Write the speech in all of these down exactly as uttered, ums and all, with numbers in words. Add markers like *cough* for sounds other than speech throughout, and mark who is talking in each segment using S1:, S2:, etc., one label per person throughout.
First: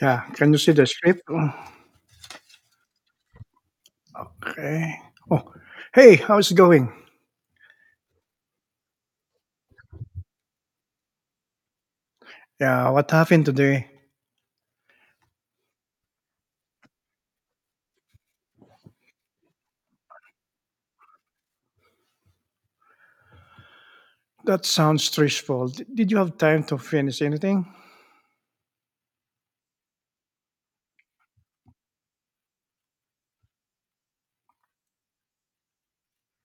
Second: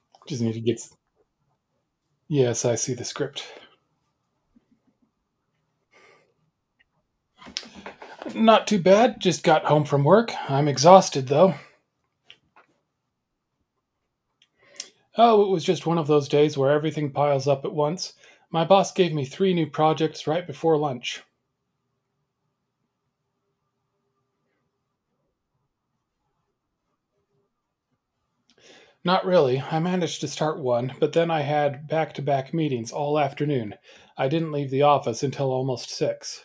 S1: Yeah,
S2: Just
S1: can
S2: need
S1: you
S2: to
S1: see
S2: get.
S1: the script? Oh,
S2: Yes, I see the script.
S1: okay. Oh, hey, how's it going?
S2: Not too bad. Just got home from work. I'm exhausted, though.
S1: Yeah, what happened today?
S2: Oh, it was just one of those days where everything piles up at once. My boss gave me three new projects right before lunch.
S1: That sounds stressful. D- Did you have time to finish anything?
S2: Not really. I managed to start one, but then I had back to back meetings all afternoon. I didn't leave the office until almost six.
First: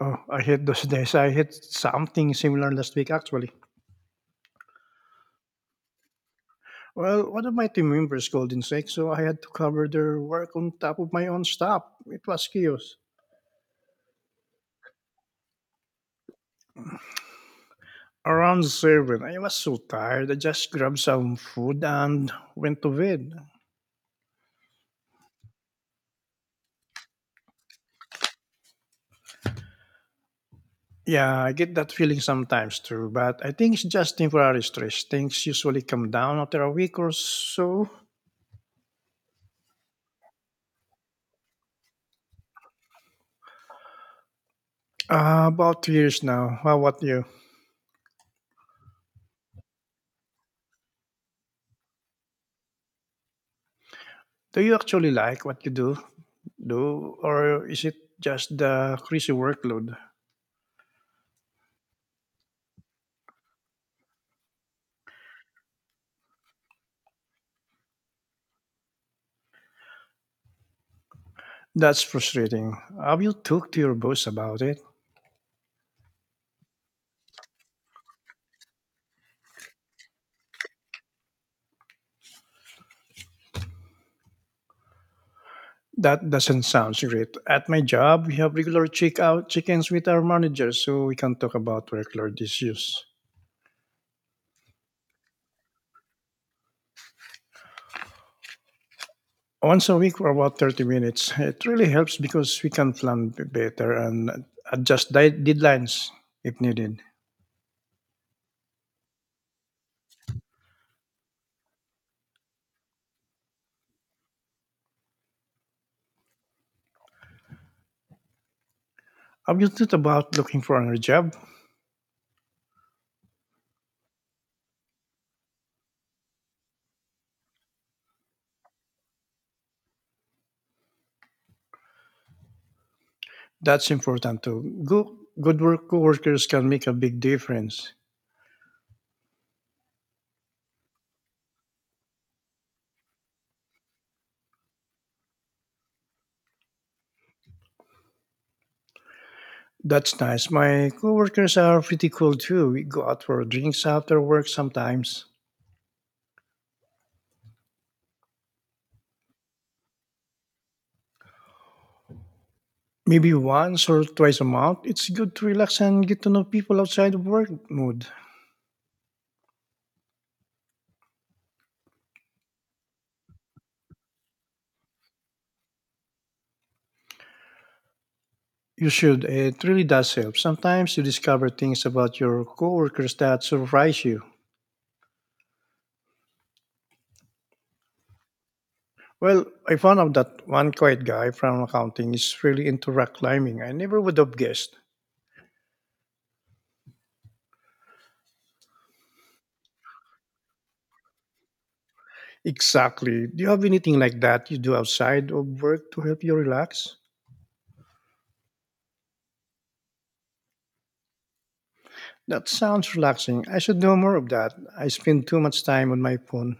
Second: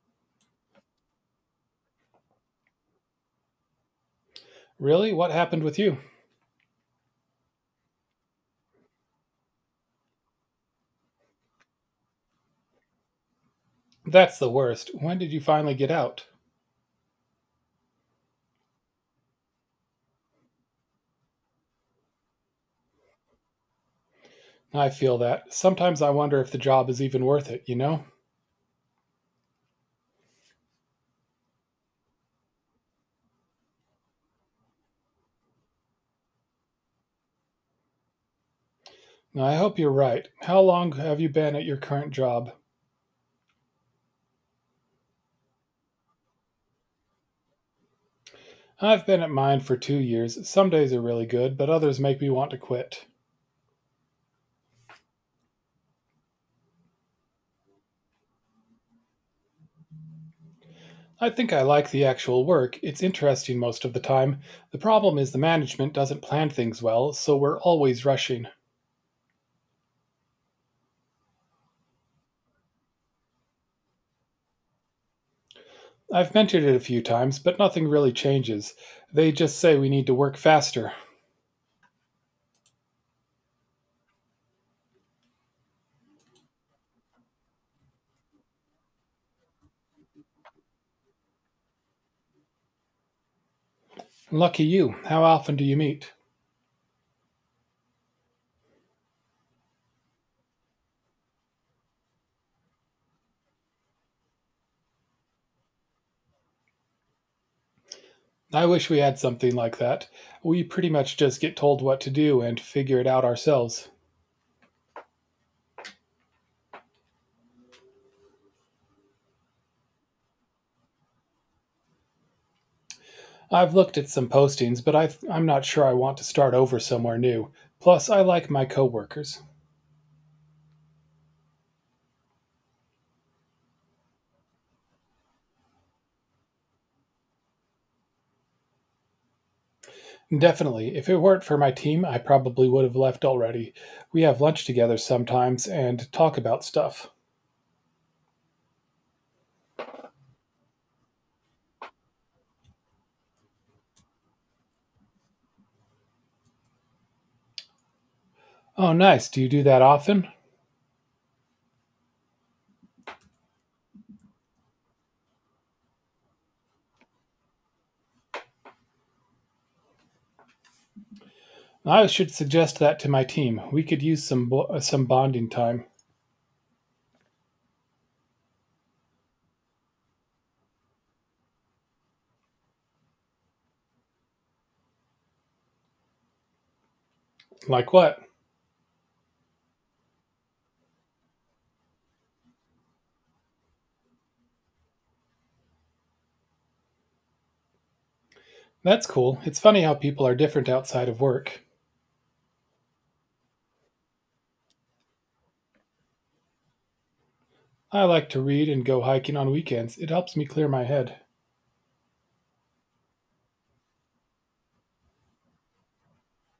S1: Oh, I hate those *laughs* days. I hit something similar last week, actually.
S2: Really? What happened with you?
S1: Well, one of my team members called in sick, so I had to cover their work on top of my own stuff. It was chaos.
S2: That's the worst. When did you finally get out?
S1: Around seven, I was so tired. I just grabbed some food and went to bed.
S2: I feel that. Sometimes I wonder if the job is even worth it, you know?
S1: Yeah, I get that feeling sometimes too, but I think it's just temporary stress. Things usually come down after a week or so.
S2: I hope you're right. How long have you been at your current job?
S1: Uh, about two years now. How about you?
S2: I've been at mine for two years. Some days are really good, but others make me want to quit.
S1: Do you actually like what you do, do, or is it just the crazy workload?
S2: I think I like the actual work. It's interesting most of the time. The problem is the management doesn't plan things well, so we're always rushing.
S1: That's frustrating. Have you talked to your boss about it?
S2: I've mentioned it a few times, but nothing really changes. They just say we need to work faster.
S1: That doesn't sound great. At my job, we have regular check out check-ins with our managers so we can talk about workload issues.
S2: Lucky you. How often do you meet?
S1: Once a week for about thirty minutes. It really helps because we can plan b- better and adjust di- deadlines if needed.
S2: I wish we had something like that. We pretty much just get told what to do and figure it out ourselves.
S1: Have you thought about looking for another job?
S2: I've looked at some postings, but I, I'm not sure I want to start over somewhere new. Plus, I like my coworkers.
S1: That's important too. Go- good work coworkers can make a big difference.
S2: Definitely, if it weren't for my team, I probably would have left already. We have lunch together sometimes and talk about stuff.
S1: That's nice. My coworkers are pretty cool too. We go out for drinks after work sometimes.
S2: Oh, nice. Do you do that often?
S1: Maybe once or twice a month. It's good to relax and get to know people outside of work mood.
S2: I should suggest that to my team. We could use some bo- uh, some bonding time.
S1: You should. It really does help. Sometimes you discover things about your coworkers that surprise you.
S2: Like what?
S1: Well, I found out that one quiet guy from accounting is really into rock climbing. I never would have guessed.
S2: That's cool. It's funny how people are different outside of work.
S1: Exactly. Do you have anything like that you do outside of work to help you relax?
S2: I like to read and go hiking on weekends. It helps me clear my head.
S1: That sounds relaxing. I should know more of that. I spend too much time on my phone.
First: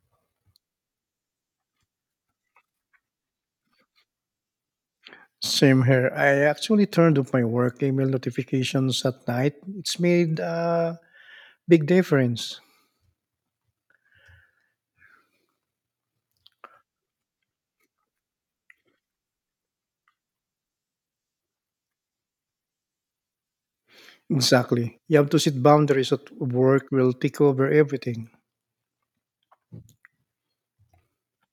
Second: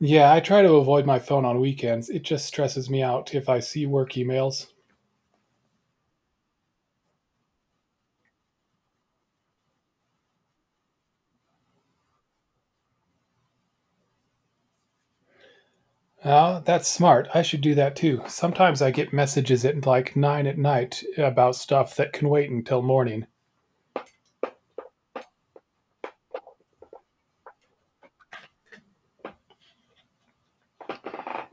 S2: Yeah, I try to avoid my phone on weekends. It just stresses me out if I see work emails.
S1: Same here. I actually turned off my work email notifications at night. It's made a big difference.
S2: Oh, that's smart. I should do that too. Sometimes I get messages at like nine at night about stuff that can wait until morning.
S1: Exactly. You have to set boundaries at work will take over everything.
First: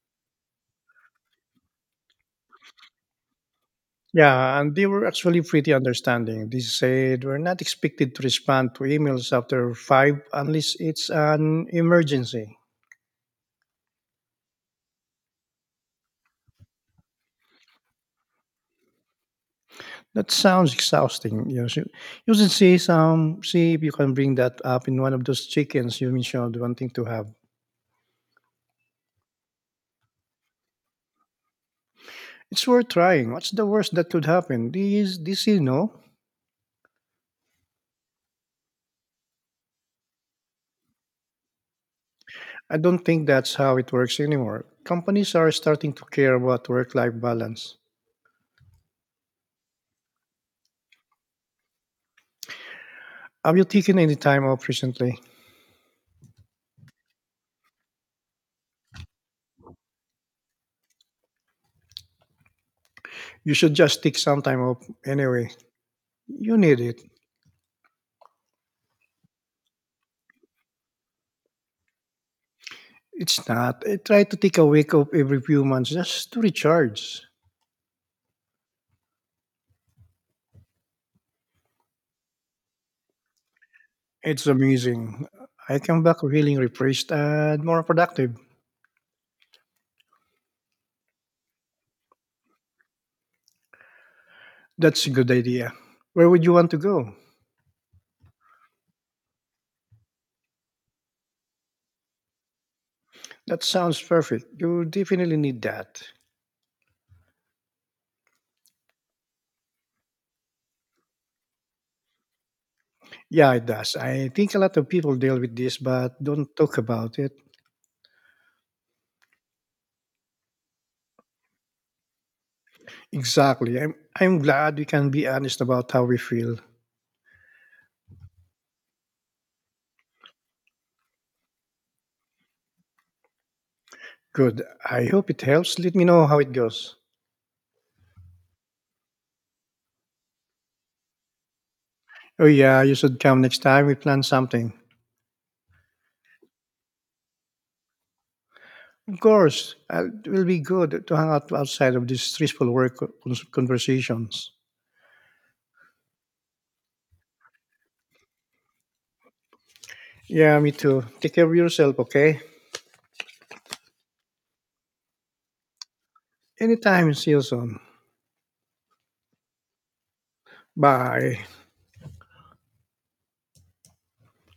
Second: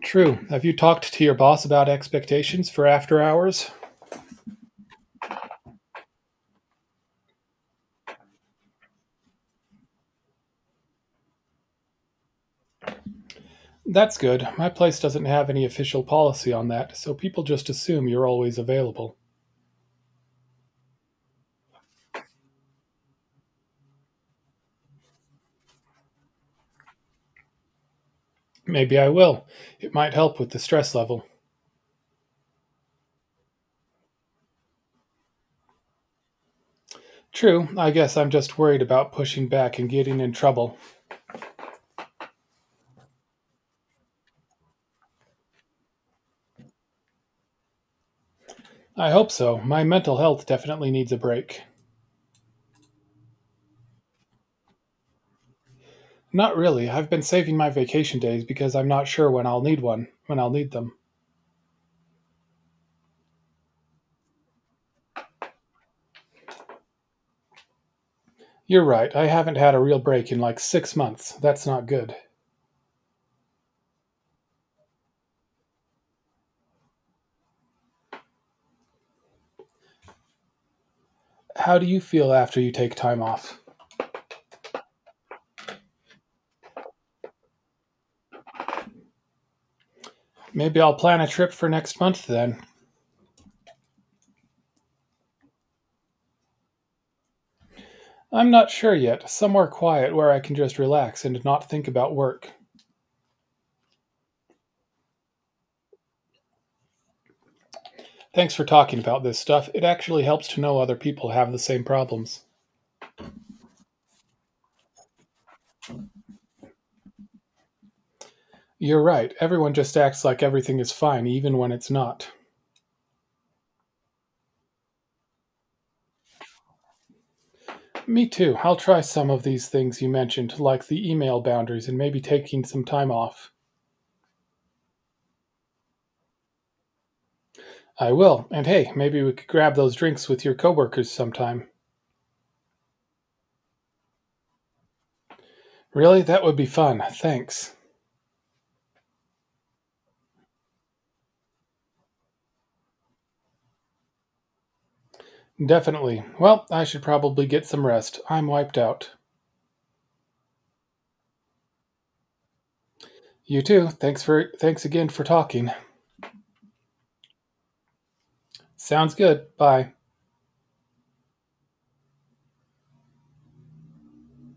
S2: True. Have you talked to your boss about expectations for after hours?
S1: Yeah, and they were actually pretty understanding. They said we're not expected to respond to emails after five unless it's an emergency.
S2: That's good. My place doesn't have any official policy on that, so people just assume you're always available.
S1: That sounds exhausting. You should, you should see some see if you can bring that up in one of those chickens you mentioned wanting to have.
S2: Maybe I will. It might help with the stress level.
S1: It's worth trying. What's the worst that could happen? This this you know.
S2: True. I guess I'm just worried about pushing back and getting in trouble.
S1: I don't think that's how it works anymore. Companies are starting to care about work life balance.
S2: I hope so. My mental health definitely needs a break.
S1: Have you taken any time off recently?
S2: Not really. I've been saving my vacation days because I'm not sure when I'll need one, when I'll need them.
S1: You should just take some time off anyway. You need it.
S2: You're right. I haven't had a real break in like six months. That's not good.
S1: It's not. I try to take a week off every few months just to recharge.
S2: How do you feel after you take time off?
S1: It's amazing. I come back feeling refreshed and more productive.
S2: Maybe I'll plan a trip for next month then.
S1: That's a good idea. Where would you want to go?
S2: I'm not sure yet. Somewhere quiet where I can just relax and not think about work.
S1: That sounds perfect. You definitely need that.
S2: Thanks for talking about this stuff. It actually helps to know other people have the same problems.
S1: Yeah, it does. I think a lot of people deal with this but don't talk about it.
S2: You're right. Everyone just acts like everything is fine, even when it's not.
S1: Exactly. I'm I'm glad we can be honest about how we feel.
S2: Me too. I'll try some of these things you mentioned, like the email boundaries and maybe taking some time off.
S1: Good. I hope it helps. Let me know how it goes.
S2: I will. And hey, maybe we could grab those drinks with your coworkers sometime.
S1: Oh, yeah, you should come next time we plan something.
S2: Really? That would be fun. Thanks.
S1: Of course, uh, it will be good to hang out outside of these stressful work con- conversations.
S2: Definitely. Well, I should probably get some rest. I'm wiped out.
S1: Yeah, me too. Take care of yourself, okay?
S2: You too. Thanks for thanks again for talking.
S1: Anytime, see you soon.
S2: Sounds good. Bye.
S1: Bye.